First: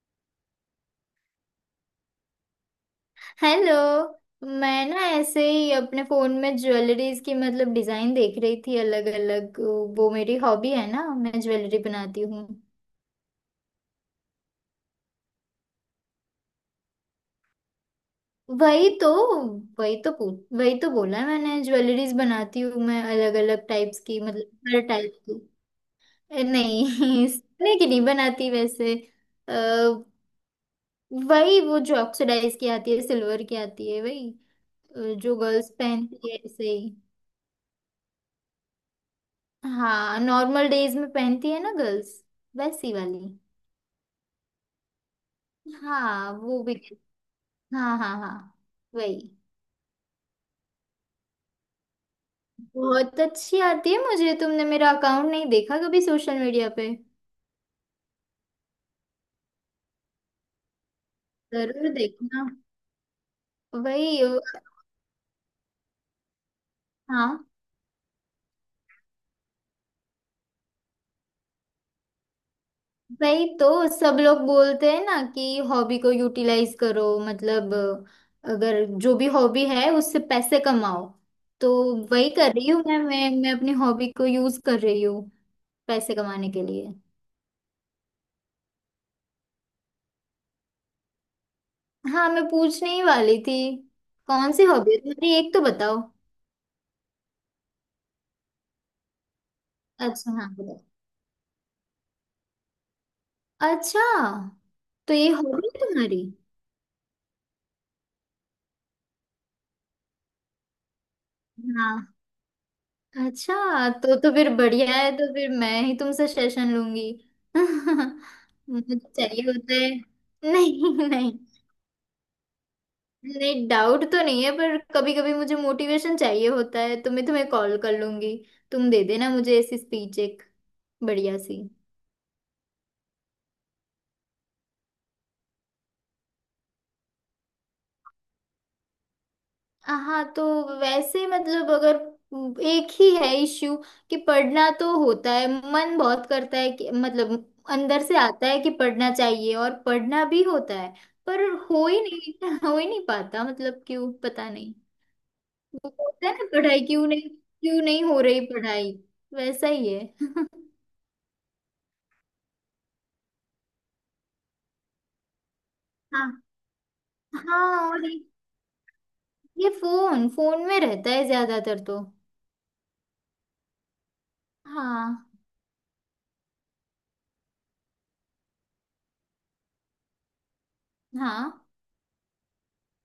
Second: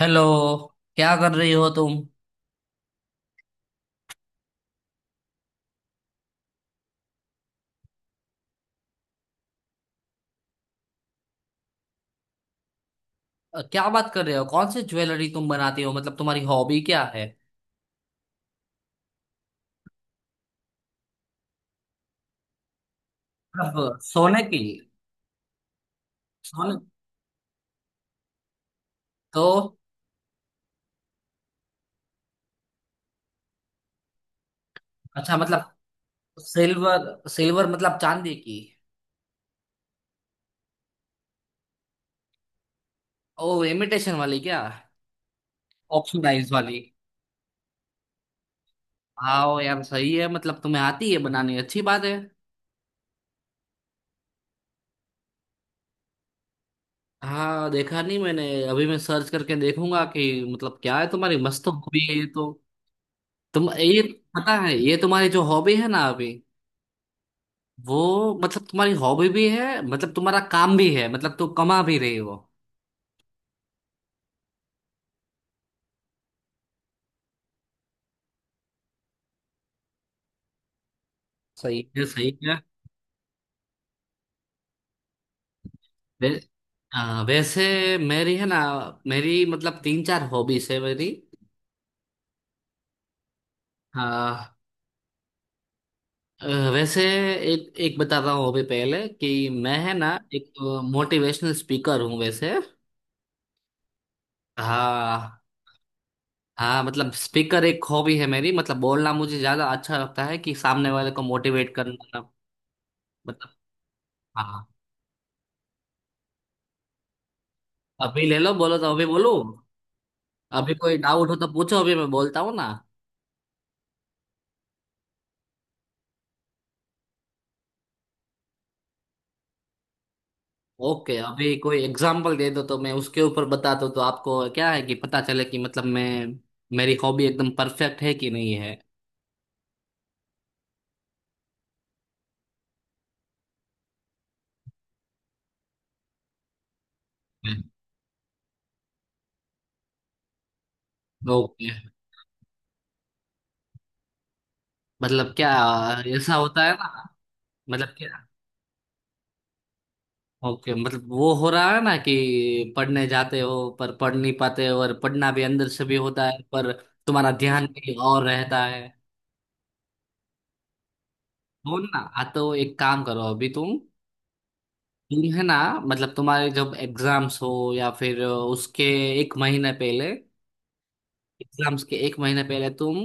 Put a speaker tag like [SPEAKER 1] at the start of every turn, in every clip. [SPEAKER 1] Hello. क्या कर रही हो तुम?
[SPEAKER 2] हेलो। मैं ना ऐसे ही अपने फोन में ज्वेलरीज की डिजाइन देख रही थी अलग अलग। वो मेरी हॉबी है ना, मैं ज्वेलरी बनाती हूँ।
[SPEAKER 1] क्या बात कर रहे हो? कौन सी ज्वेलरी तुम बनाती हो? मतलब तुम्हारी हॉबी क्या है?
[SPEAKER 2] वही तो। वही तो पूछ, वही तो बोला मैंने, ज्वेलरीज बनाती हूँ मैं, अलग अलग
[SPEAKER 1] मतलब
[SPEAKER 2] टाइप्स की,
[SPEAKER 1] सोने
[SPEAKER 2] मतलब
[SPEAKER 1] की?
[SPEAKER 2] हर टाइप की।
[SPEAKER 1] सोने
[SPEAKER 2] नहीं सोने की नहीं बनाती वैसे।
[SPEAKER 1] तो?
[SPEAKER 2] अ, वही वो जो ऑक्सीडाइज की आती है, सिल्वर की आती है, वही।
[SPEAKER 1] अच्छा,
[SPEAKER 2] जो
[SPEAKER 1] मतलब
[SPEAKER 2] गर्ल्स पहनती है ऐसे ही।
[SPEAKER 1] सिल्वर, सिल्वर मतलब चांदी की?
[SPEAKER 2] हाँ, नॉर्मल डेज में पहनती है ना गर्ल्स, वैसी वाली।
[SPEAKER 1] ओ, इमिटेशन वाली क्या?
[SPEAKER 2] हाँ
[SPEAKER 1] ऑक्सीडाइज
[SPEAKER 2] वो भी।
[SPEAKER 1] वाली?
[SPEAKER 2] हाँ, हाँ, हाँ। वही।
[SPEAKER 1] आओ यार, सही है। मतलब तुम्हें आती है बनानी, अच्छी बात है।
[SPEAKER 2] बहुत अच्छी आती है मुझे, तुमने मेरा अकाउंट नहीं देखा कभी सोशल मीडिया पे?
[SPEAKER 1] हाँ, देखा नहीं मैंने अभी। मैं सर्च करके देखूंगा कि मतलब क्या है। तुम्हारी मस्त
[SPEAKER 2] जरूर
[SPEAKER 1] हॉबी है ये
[SPEAKER 2] देखना।
[SPEAKER 1] तो। तुम ये,
[SPEAKER 2] वही।
[SPEAKER 1] पता है ये तुम्हारी जो हॉबी है ना अभी,
[SPEAKER 2] हाँ।
[SPEAKER 1] वो मतलब तुम्हारी हॉबी भी है, मतलब तुम्हारा काम भी है, मतलब तुम कमा भी रही हो।
[SPEAKER 2] वही तो, सब लोग बोलते हैं ना कि हॉबी को यूटिलाइज करो, मतलब अगर जो भी हॉबी है उससे पैसे कमाओ। तो
[SPEAKER 1] सही, ये सही
[SPEAKER 2] वही कर
[SPEAKER 1] है।
[SPEAKER 2] रही हूँ मैं, मैं अपनी हॉबी को यूज कर रही हूँ पैसे
[SPEAKER 1] वै,
[SPEAKER 2] कमाने के लिए।
[SPEAKER 1] वैसे मेरी है ना, मेरी मतलब तीन चार हॉबीज है मेरी।
[SPEAKER 2] हाँ मैं पूछने ही वाली थी, कौन
[SPEAKER 1] हाँ।
[SPEAKER 2] सी हॉबी है तुम्हारी, एक तो बताओ।
[SPEAKER 1] अ, वैसे एक एक बता रहा हूँ हॉबी। पहले कि मैं है ना,
[SPEAKER 2] अच्छा, हाँ
[SPEAKER 1] एक
[SPEAKER 2] बताओ।
[SPEAKER 1] मोटिवेशनल स्पीकर हूँ वैसे।
[SPEAKER 2] अच्छा, तो ये
[SPEAKER 1] हाँ
[SPEAKER 2] हॉबी है तुम्हारी।
[SPEAKER 1] हाँ, मतलब स्पीकर एक हॉबी है मेरी। मतलब बोलना मुझे ज्यादा अच्छा लगता है कि सामने वाले को मोटिवेट
[SPEAKER 2] हाँ,
[SPEAKER 1] करना। मतलब,
[SPEAKER 2] अच्छा। तो फिर
[SPEAKER 1] हाँ
[SPEAKER 2] बढ़िया है, तो फिर मैं ही तुमसे सेशन लूंगी।
[SPEAKER 1] अभी ले लो, बोलो तो
[SPEAKER 2] मुझे
[SPEAKER 1] अभी बोलो।
[SPEAKER 2] चाहिए होता है।
[SPEAKER 1] अभी
[SPEAKER 2] नहीं
[SPEAKER 1] कोई डाउट
[SPEAKER 2] नहीं।
[SPEAKER 1] हो तो पूछो, अभी मैं बोलता हूँ ना।
[SPEAKER 2] नहीं, डाउट तो नहीं है, पर कभी कभी मुझे मोटिवेशन चाहिए होता है, तो मैं तुम्हें कॉल कर लूंगी, तुम दे देना मुझे ऐसी स्पीच एक
[SPEAKER 1] ओके,
[SPEAKER 2] बढ़िया
[SPEAKER 1] अभी
[SPEAKER 2] सी।
[SPEAKER 1] कोई एग्जांपल दे दो तो मैं उसके ऊपर बता दूँ। तो आपको क्या है कि पता चले कि मतलब मैं, मेरी हॉबी एकदम परफेक्ट है कि नहीं है।
[SPEAKER 2] हाँ तो, वैसे मतलब अगर, एक ही है इश्यू कि पढ़ना तो होता है, मन बहुत करता है कि मतलब अंदर से आता है कि पढ़ना चाहिए, और पढ़ना भी होता है पर
[SPEAKER 1] ओके,
[SPEAKER 2] हो ही नहीं हो ही नहीं पाता, मतलब क्यों पता नहीं।
[SPEAKER 1] मतलब क्या?
[SPEAKER 2] वो होता है
[SPEAKER 1] ऐसा
[SPEAKER 2] ना,
[SPEAKER 1] होता है
[SPEAKER 2] पढ़ाई
[SPEAKER 1] ना?
[SPEAKER 2] क्यों नहीं, क्यों
[SPEAKER 1] मतलब
[SPEAKER 2] नहीं हो
[SPEAKER 1] क्या?
[SPEAKER 2] रही पढ़ाई, वैसा ही है।
[SPEAKER 1] ओके, मतलब वो हो रहा है ना कि पढ़ने जाते हो पर पढ़ नहीं पाते हो, और पढ़ना भी अंदर से भी होता
[SPEAKER 2] हाँ
[SPEAKER 1] है, पर तुम्हारा ध्यान
[SPEAKER 2] हाँ।
[SPEAKER 1] कहीं
[SPEAKER 2] और
[SPEAKER 1] और रहता है।
[SPEAKER 2] ये फोन फोन में रहता है
[SPEAKER 1] हो
[SPEAKER 2] ज्यादातर
[SPEAKER 1] ना,
[SPEAKER 2] तो।
[SPEAKER 1] हाँ तो एक काम करो अभी तुम। तुम
[SPEAKER 2] हाँ,
[SPEAKER 1] है ना, मतलब तुम्हारे जब एग्जाम्स हो, या फिर उसके एक महीने पहले,
[SPEAKER 2] हाँ।
[SPEAKER 1] एग्जाम्स के एक महीने पहले तुम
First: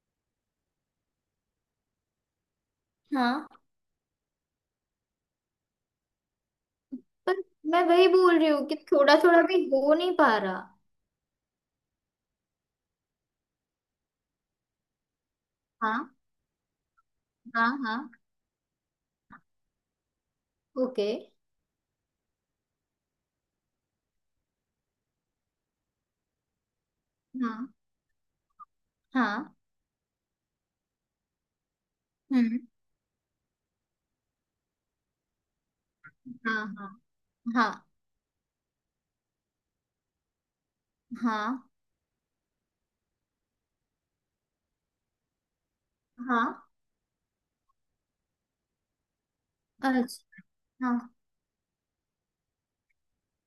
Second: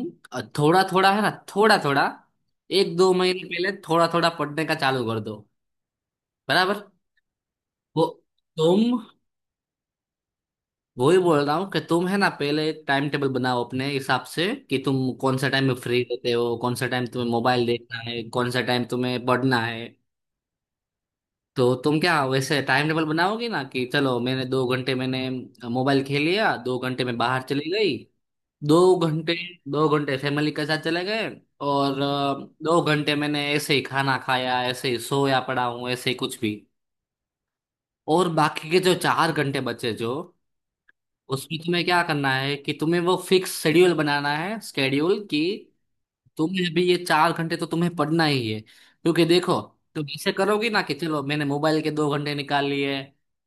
[SPEAKER 1] थोड़ा थोड़ा, है ना, थोड़ा थोड़ा, एक दो महीने
[SPEAKER 2] हाँ
[SPEAKER 1] पहले थोड़ा थोड़ा पढ़ने का चालू कर दो। बराबर।
[SPEAKER 2] पर मैं
[SPEAKER 1] वो
[SPEAKER 2] वही बोल रही हूँ कि
[SPEAKER 1] तुम
[SPEAKER 2] थोड़ा थोड़ा भी हो नहीं पा रहा।
[SPEAKER 1] वही बोल रहा हूँ कि तुम है ना, पहले एक टाइम टेबल बनाओ अपने हिसाब से कि तुम कौन सा टाइम में फ्री
[SPEAKER 2] हाँ।
[SPEAKER 1] रहते हो, कौन सा टाइम तुम्हें मोबाइल
[SPEAKER 2] हाँ।
[SPEAKER 1] देखना
[SPEAKER 2] हाँ।
[SPEAKER 1] है, कौन सा टाइम तुम्हें पढ़ना है।
[SPEAKER 2] ओके।
[SPEAKER 1] तो तुम क्या वैसे टाइम टेबल बनाओगी ना कि चलो मैंने दो घंटे मैंने मोबाइल खेल लिया, दो घंटे में बाहर
[SPEAKER 2] हाँ।
[SPEAKER 1] चली गई, दो घंटे,
[SPEAKER 2] हाँ।
[SPEAKER 1] दो घंटे फैमिली के साथ चले गए, और
[SPEAKER 2] हम्म।
[SPEAKER 1] दो घंटे मैंने ऐसे ही खाना खाया, ऐसे ही सोया पड़ा हूँ, ऐसे ही कुछ भी।
[SPEAKER 2] हाँ। हाँ। हाँ,
[SPEAKER 1] और बाकी के जो चार घंटे बचे जो, उसमें
[SPEAKER 2] हाँ,
[SPEAKER 1] तुम्हें क्या करना है कि तुम्हें वो फिक्स शेड्यूल बनाना है। शेड्यूल की
[SPEAKER 2] हाँ।
[SPEAKER 1] तुम्हें अभी ये चार घंटे तो तुम्हें पढ़ना ही है, क्योंकि देखो तुम ऐसे
[SPEAKER 2] अच्छा।
[SPEAKER 1] करोगी ना कि
[SPEAKER 2] हाँ।
[SPEAKER 1] चलो मैंने मोबाइल के दो घंटे निकाल लिए,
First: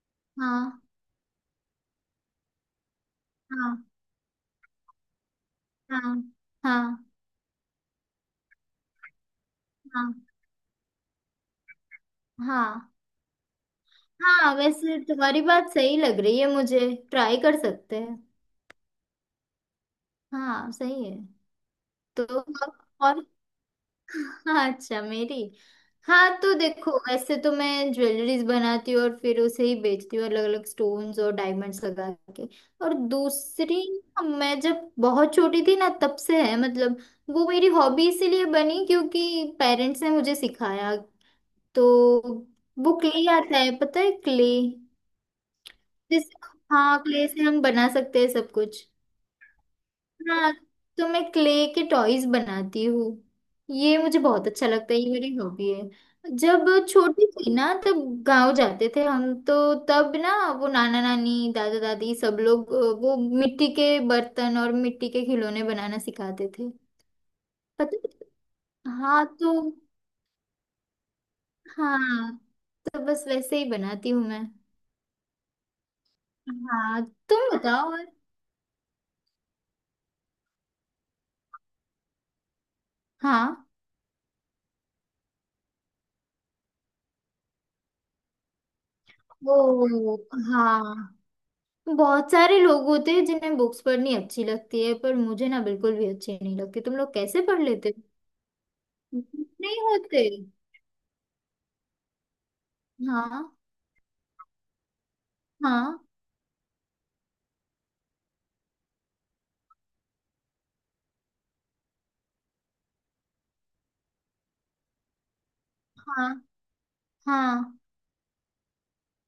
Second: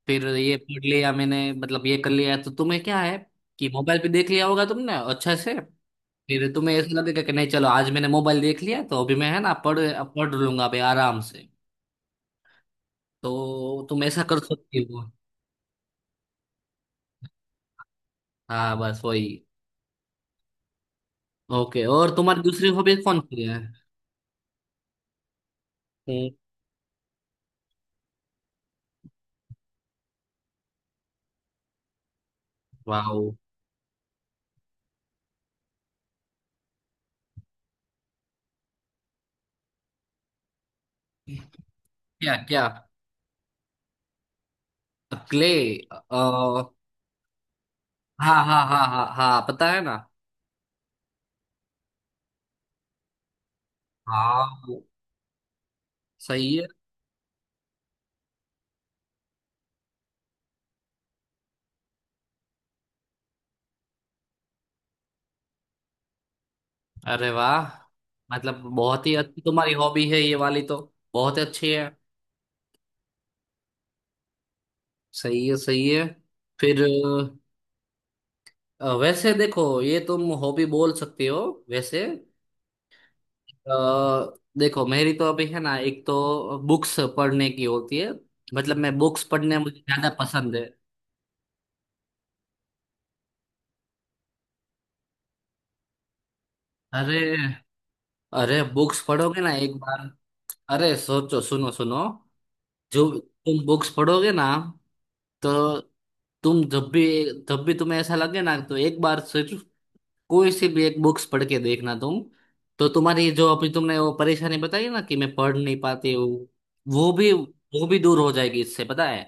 [SPEAKER 1] फिर ये
[SPEAKER 2] हाँ,
[SPEAKER 1] पढ़ लिया मैंने, मतलब ये कर लिया। तो तुम्हें क्या है कि
[SPEAKER 2] हाँ,
[SPEAKER 1] मोबाइल पे देख लिया होगा तुमने अच्छे से,
[SPEAKER 2] हाँ,
[SPEAKER 1] फिर तुम्हें ऐसा
[SPEAKER 2] हाँ,
[SPEAKER 1] लगेगा कि नहीं चलो आज मैंने मोबाइल देख लिया तो अभी मैं है ना पढ़
[SPEAKER 2] हाँ,
[SPEAKER 1] पढ़ लूंगा भाई आराम से।
[SPEAKER 2] हाँ,
[SPEAKER 1] तो तुम ऐसा कर
[SPEAKER 2] हाँ।
[SPEAKER 1] सकती
[SPEAKER 2] वैसे
[SPEAKER 1] हो।
[SPEAKER 2] तुम्हारी बात सही लग रही है मुझे, ट्राई कर सकते हैं।
[SPEAKER 1] हाँ बस वही।
[SPEAKER 2] हाँ सही है।
[SPEAKER 1] ओके, और
[SPEAKER 2] तो,
[SPEAKER 1] तुम्हारी दूसरी हॉबी कौन
[SPEAKER 2] और,
[SPEAKER 1] सी है?
[SPEAKER 2] हाँ अच्छा मेरी। हाँ तो देखो, वैसे तो मैं ज्वेलरीज बनाती हूँ और फिर उसे ही बेचती हूँ, अलग अलग स्टोन्स और डायमंड्स लगा के। और
[SPEAKER 1] वाह।
[SPEAKER 2] दूसरी, मैं जब बहुत छोटी थी ना तब से है, मतलब वो मेरी हॉबी इसीलिए बनी क्योंकि पेरेंट्स ने मुझे सिखाया।
[SPEAKER 1] क्या
[SPEAKER 2] तो
[SPEAKER 1] क्या?
[SPEAKER 2] वो क्ले आता है, पता है क्ले,
[SPEAKER 1] क्ले?
[SPEAKER 2] जिस, हाँ क्ले से हम बना सकते हैं
[SPEAKER 1] हाँ
[SPEAKER 2] सब
[SPEAKER 1] हाँ हाँ
[SPEAKER 2] कुछ।
[SPEAKER 1] हाँ हाँ, पता है ना।
[SPEAKER 2] हाँ तो मैं क्ले के टॉयज बनाती हूँ, ये मुझे बहुत अच्छा
[SPEAKER 1] हाँ,
[SPEAKER 2] लगता है, ये मेरी हॉबी है।
[SPEAKER 1] सही
[SPEAKER 2] जब
[SPEAKER 1] है।
[SPEAKER 2] छोटी थी ना तब गांव जाते थे हम तो, तब ना वो नाना नानी दादा दादी सब लोग वो मिट्टी के बर्तन और मिट्टी के खिलौने बनाना सिखाते थे,
[SPEAKER 1] अरे वाह,
[SPEAKER 2] पता
[SPEAKER 1] मतलब
[SPEAKER 2] है?
[SPEAKER 1] बहुत ही
[SPEAKER 2] हाँ
[SPEAKER 1] अच्छी
[SPEAKER 2] तो,
[SPEAKER 1] तुम्हारी हॉबी है ये वाली तो, बहुत ही अच्छी है।
[SPEAKER 2] हाँ तो बस वैसे ही बनाती हूँ मैं।
[SPEAKER 1] सही है, सही है। फिर
[SPEAKER 2] हाँ, तुम बताओ और।
[SPEAKER 1] वैसे देखो ये तुम हॉबी बोल सकते हो वैसे।
[SPEAKER 2] हाँ।
[SPEAKER 1] अ, देखो मेरी तो अभी है ना, एक तो बुक्स पढ़ने की होती है। मतलब मैं बुक्स पढ़ने मुझे ज्यादा
[SPEAKER 2] ओ,
[SPEAKER 1] पसंद है।
[SPEAKER 2] हाँ। बहुत सारे लोग होते हैं जिन्हें बुक्स पढ़नी अच्छी लगती है, पर मुझे ना बिल्कुल भी अच्छी नहीं लगती, तुम लोग
[SPEAKER 1] अरे,
[SPEAKER 2] कैसे पढ़ लेते
[SPEAKER 1] अरे बुक्स
[SPEAKER 2] हो,
[SPEAKER 1] पढ़ोगे ना एक
[SPEAKER 2] नहीं
[SPEAKER 1] बार।
[SPEAKER 2] होते।
[SPEAKER 1] अरे सोचो, सुनो सुनो, जो
[SPEAKER 2] हाँ,
[SPEAKER 1] तुम बुक्स पढ़ोगे ना तो,
[SPEAKER 2] हाँ,
[SPEAKER 1] तुम जब भी, जब भी तुम्हें ऐसा लगे ना तो एक बार सिर्फ कोई सी भी एक बुक्स पढ़ के देखना तुम। तो तुम्हारी जो अभी तुमने वो परेशानी बताई ना कि मैं पढ़ नहीं पाती हूँ,
[SPEAKER 2] हाँ।
[SPEAKER 1] वो भी,
[SPEAKER 2] हाँ
[SPEAKER 1] वो भी दूर हो जाएगी इससे पता है।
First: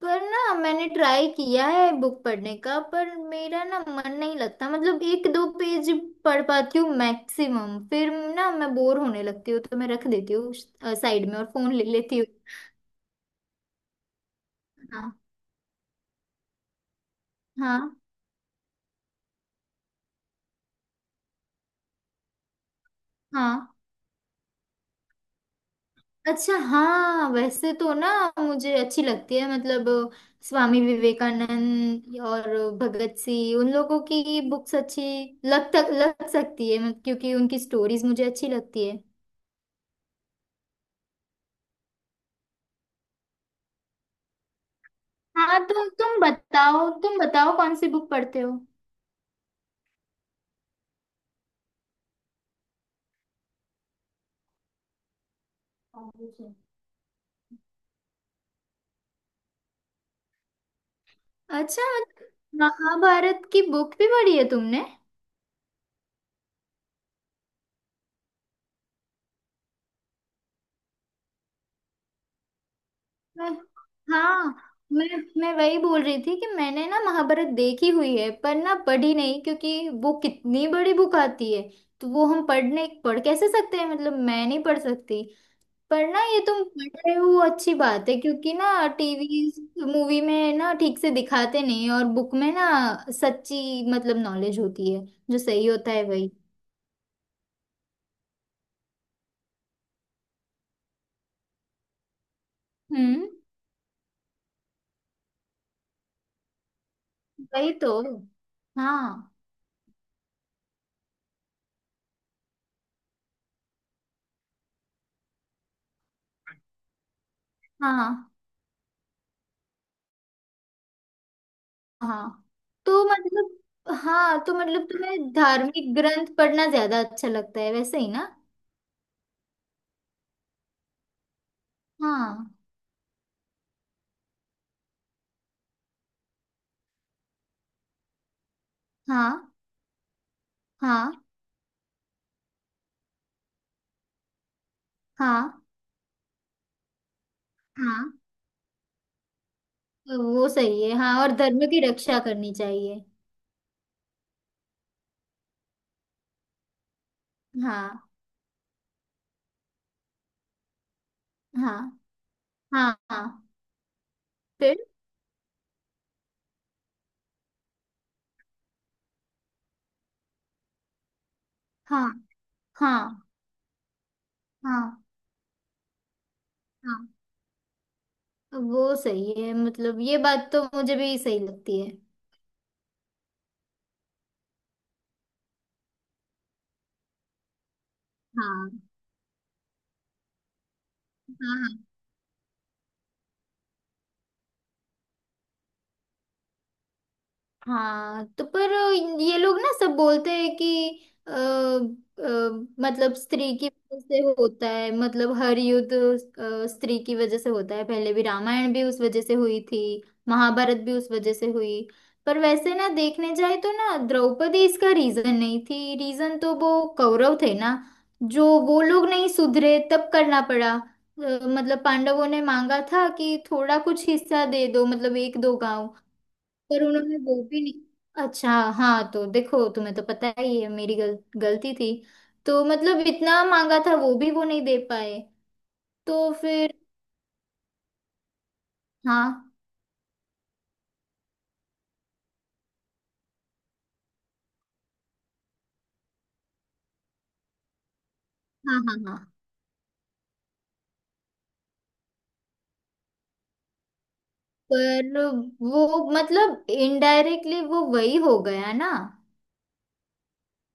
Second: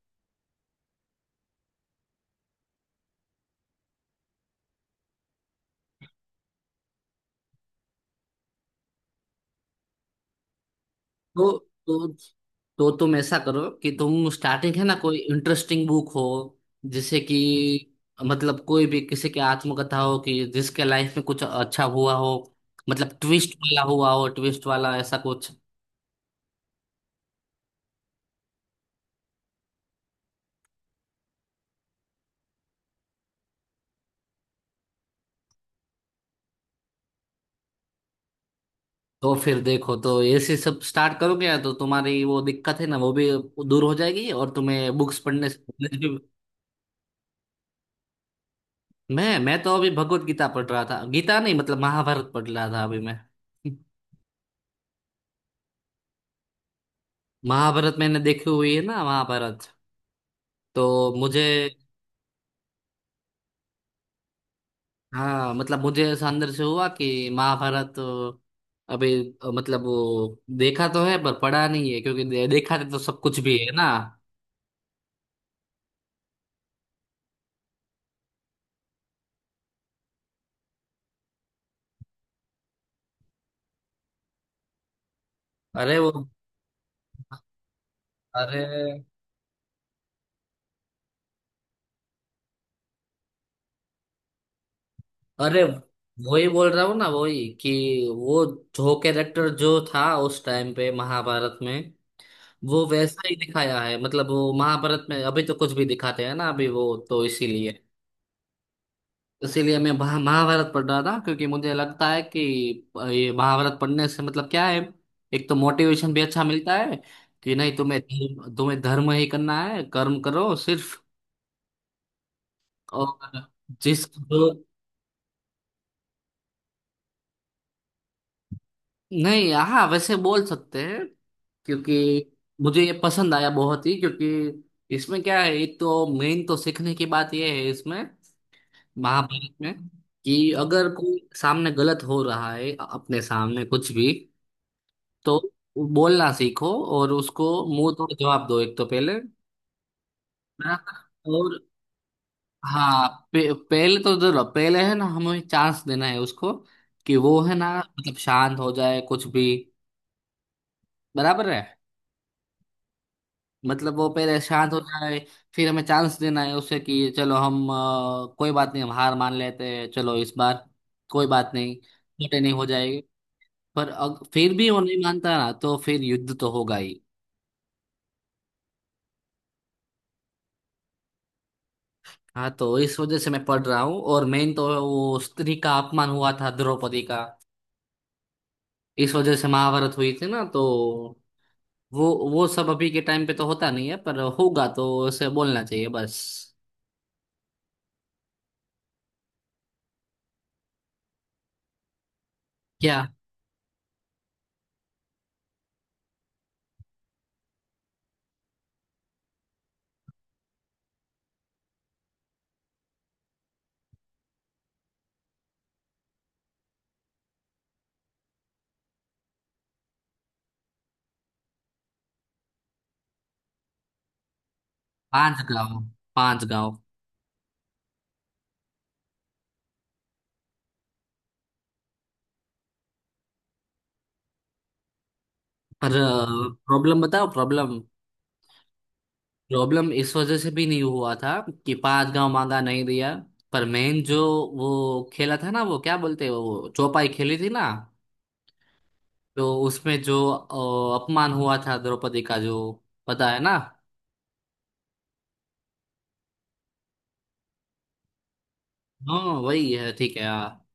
[SPEAKER 2] पर ना मैंने ट्राई किया है बुक पढ़ने का, पर मेरा ना मन नहीं लगता, मतलब एक दो पेज पढ़ पाती हूँ मैक्सिमम, फिर ना मैं बोर होने लगती हूँ तो मैं रख देती हूँ साइड में और
[SPEAKER 1] तो
[SPEAKER 2] फोन ले
[SPEAKER 1] तो
[SPEAKER 2] लेती हूँ।
[SPEAKER 1] तो तुम ऐसा करो कि तुम स्टार्टिंग है ना,
[SPEAKER 2] हाँ।
[SPEAKER 1] कोई इंटरेस्टिंग बुक हो, जैसे कि
[SPEAKER 2] हाँ।
[SPEAKER 1] मतलब कोई भी किसी की आत्मकथा हो कि जिसके लाइफ में कुछ अच्छा हुआ हो, मतलब ट्विस्ट
[SPEAKER 2] हाँ
[SPEAKER 1] वाला हुआ हो, ट्विस्ट वाला ऐसा कुछ।
[SPEAKER 2] अच्छा, हाँ वैसे तो ना मुझे अच्छी लगती है, मतलब स्वामी विवेकानंद और भगत सिंह, उन लोगों की बुक्स अच्छी लग सकती है, क्योंकि उनकी स्टोरीज मुझे अच्छी लगती है।
[SPEAKER 1] तो फिर देखो, तो ऐसे सब स्टार्ट करोगे ना तो तुम्हारी वो दिक्कत है ना वो भी दूर हो जाएगी, और तुम्हें बुक्स पढ़ने से
[SPEAKER 2] हाँ, तुम
[SPEAKER 1] knowledge भी-।
[SPEAKER 2] तुम बताओ, तुम बताओ कौन सी बुक पढ़ते हो।
[SPEAKER 1] मैं तो अभी भगवत गीता पढ़ रहा था, गीता नहीं मतलब महाभारत पढ़ रहा था अभी मैं। महाभारत मैंने देखी हुई है ना महाभारत, तो मुझे,
[SPEAKER 2] अच्छा, महाभारत की बुक भी पढ़ी है तुमने?
[SPEAKER 1] हाँ मतलब मुझे ऐसा अंदर से हुआ कि महाभारत अभी, मतलब वो देखा तो है पर पढ़ा नहीं है, क्योंकि देखा तो सब कुछ
[SPEAKER 2] मैं
[SPEAKER 1] भी है ना।
[SPEAKER 2] हाँ मैं मैं वही बोल रही थी कि मैंने ना महाभारत देखी हुई है पर ना पढ़ी नहीं, क्योंकि वो कितनी बड़ी बुक आती है, तो वो हम पढ़ कैसे सकते हैं, मतलब मैं नहीं पढ़ सकती।
[SPEAKER 1] अरे
[SPEAKER 2] पर
[SPEAKER 1] वो,
[SPEAKER 2] ना ये तुम पढ़ रहे हो वो अच्छी बात है, क्योंकि
[SPEAKER 1] अरे,
[SPEAKER 2] ना टीवी मूवी में ना ठीक से दिखाते नहीं, और बुक में ना सच्ची मतलब नॉलेज होती है, जो
[SPEAKER 1] अरे
[SPEAKER 2] सही होता है वही।
[SPEAKER 1] वही बोल रहा हूँ ना वही कि वो, जो कैरेक्टर जो था उस टाइम पे महाभारत में, वो वैसा
[SPEAKER 2] हम्म,
[SPEAKER 1] ही दिखाया है। मतलब वो महाभारत में अभी तो कुछ भी दिखाते हैं ना अभी वो, तो
[SPEAKER 2] वही
[SPEAKER 1] इसीलिए,
[SPEAKER 2] तो। हाँ,
[SPEAKER 1] इसीलिए मैं महाभारत पढ़ रहा था, क्योंकि मुझे लगता है कि ये महाभारत पढ़ने से मतलब क्या है, एक तो मोटिवेशन भी अच्छा मिलता है कि नहीं,
[SPEAKER 2] हाँ।
[SPEAKER 1] तुम्हें धर्म ही करना है, कर्म करो सिर्फ।
[SPEAKER 2] हाँ तो
[SPEAKER 1] और
[SPEAKER 2] मतलब,
[SPEAKER 1] जिस
[SPEAKER 2] हाँ
[SPEAKER 1] जो,
[SPEAKER 2] तो मतलब तुम्हें धार्मिक ग्रंथ पढ़ना ज्यादा अच्छा लगता है वैसे ही ना।
[SPEAKER 1] नहीं हाँ वैसे बोल सकते हैं, क्योंकि
[SPEAKER 2] हाँ।
[SPEAKER 1] मुझे ये पसंद आया बहुत ही, क्योंकि इसमें क्या है, एक तो मेन तो सीखने की बात यह है इसमें,
[SPEAKER 2] हाँ,
[SPEAKER 1] महाभारत में, कि अगर
[SPEAKER 2] हाँ,
[SPEAKER 1] कोई सामने गलत हो रहा है अपने सामने कुछ भी, तो
[SPEAKER 2] हाँ,
[SPEAKER 1] बोलना सीखो, और उसको मुंह
[SPEAKER 2] हाँ,
[SPEAKER 1] तोड़ जवाब दो। एक तो पहले,
[SPEAKER 2] तो वो
[SPEAKER 1] हाँ,
[SPEAKER 2] सही है, हाँ, और
[SPEAKER 1] और
[SPEAKER 2] धर्म की रक्षा करनी चाहिए।
[SPEAKER 1] हाँ, पहले तो जरूर, पहले है ना हमें चांस देना है उसको कि वो है ना
[SPEAKER 2] हाँ,
[SPEAKER 1] मतलब शांत हो जाए, कुछ भी। बराबर है।
[SPEAKER 2] हाँ, हाँ, हाँ।
[SPEAKER 1] मतलब वो पहले शांत
[SPEAKER 2] फिर।
[SPEAKER 1] हो जाए, फिर हमें चांस देना है उसे कि चलो हम कोई बात नहीं हम हार मान लेते हैं चलो इस बार, कोई बात नहीं,
[SPEAKER 2] हाँ।
[SPEAKER 1] छोटे नहीं हो जाएगी।
[SPEAKER 2] हाँ,
[SPEAKER 1] पर फिर भी वो नहीं
[SPEAKER 2] हाँ,
[SPEAKER 1] मानता ना तो फिर युद्ध तो होगा ही।
[SPEAKER 2] हाँ तो वो सही है, मतलब ये बात तो मुझे भी सही लगती है।
[SPEAKER 1] हाँ तो इस वजह से मैं पढ़ रहा हूँ, और मेन तो वो स्त्री का अपमान हुआ था, द्रौपदी का।
[SPEAKER 2] हाँ,
[SPEAKER 1] इस वजह से महाभारत हुई थी ना, तो
[SPEAKER 2] हाँ, हाँ।
[SPEAKER 1] वो सब अभी के टाइम पे तो होता नहीं है, पर होगा तो उसे बोलना चाहिए बस।
[SPEAKER 2] हाँ तो पर ये लोग ना सब बोलते हैं कि अ, अ,
[SPEAKER 1] क्या?
[SPEAKER 2] मतलब स्त्री की वजह से होता है, मतलब हर युद्ध स्त्री की वजह से होता है, पहले भी रामायण भी उस वजह से हुई थी, महाभारत भी उस वजह से हुई। पर वैसे ना देखने जाए तो ना द्रौपदी इसका रीजन नहीं थी, रीजन तो वो कौरव थे ना, जो वो लोग नहीं सुधरे, तब करना पड़ा। मतलब पांडवों ने मांगा था कि थोड़ा कुछ हिस्सा दे दो, मतलब एक
[SPEAKER 1] पांच
[SPEAKER 2] दो
[SPEAKER 1] गांव,
[SPEAKER 2] गांव,
[SPEAKER 1] पांच गांव,
[SPEAKER 2] पर उन्होंने वो भी नहीं। अच्छा, हाँ तो देखो तुम्हें तो पता ही है, मेरी गलती थी, तो मतलब इतना मांगा था, वो भी वो नहीं दे पाए,
[SPEAKER 1] पर
[SPEAKER 2] तो फिर।
[SPEAKER 1] प्रॉब्लम बताओ प्रॉब्लम,
[SPEAKER 2] हाँ,
[SPEAKER 1] प्रॉब्लम इस वजह से भी नहीं हुआ था कि पांच गांव मांगा नहीं दिया। पर मेन जो वो खेला था ना, वो क्या बोलते हैं, वो चौपाई खेली थी ना,
[SPEAKER 2] हाँ, हाँ, हाँ।
[SPEAKER 1] तो उसमें जो अपमान हुआ था द्रौपदी का जो, पता है ना।
[SPEAKER 2] पर वो मतलब इनडायरेक्टली वो वही हो गया ना,
[SPEAKER 1] हाँ वही है, ठीक है, हाँ।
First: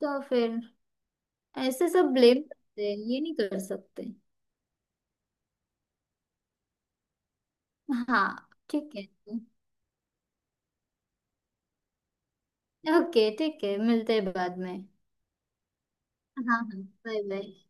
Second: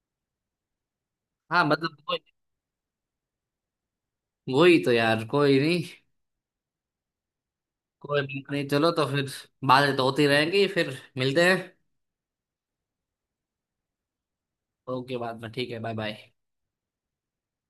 [SPEAKER 2] तो फिर
[SPEAKER 1] हाँ
[SPEAKER 2] ऐसे
[SPEAKER 1] मतलब
[SPEAKER 2] सब
[SPEAKER 1] कोई,
[SPEAKER 2] ब्लेम करते हैं, ये नहीं कर सकते।
[SPEAKER 1] वही तो यार, कोई नहीं, कोई
[SPEAKER 2] हाँ
[SPEAKER 1] बात नहीं, चलो
[SPEAKER 2] ठीक
[SPEAKER 1] तो
[SPEAKER 2] है।
[SPEAKER 1] फिर बातें तो होती रहेंगी। फिर मिलते हैं।
[SPEAKER 2] ओके ठीक है, मिलते हैं बाद में।
[SPEAKER 1] ओके बाद में, ठीक है, बाय बाय।
[SPEAKER 2] हाँ, हाँ, बाय बाय।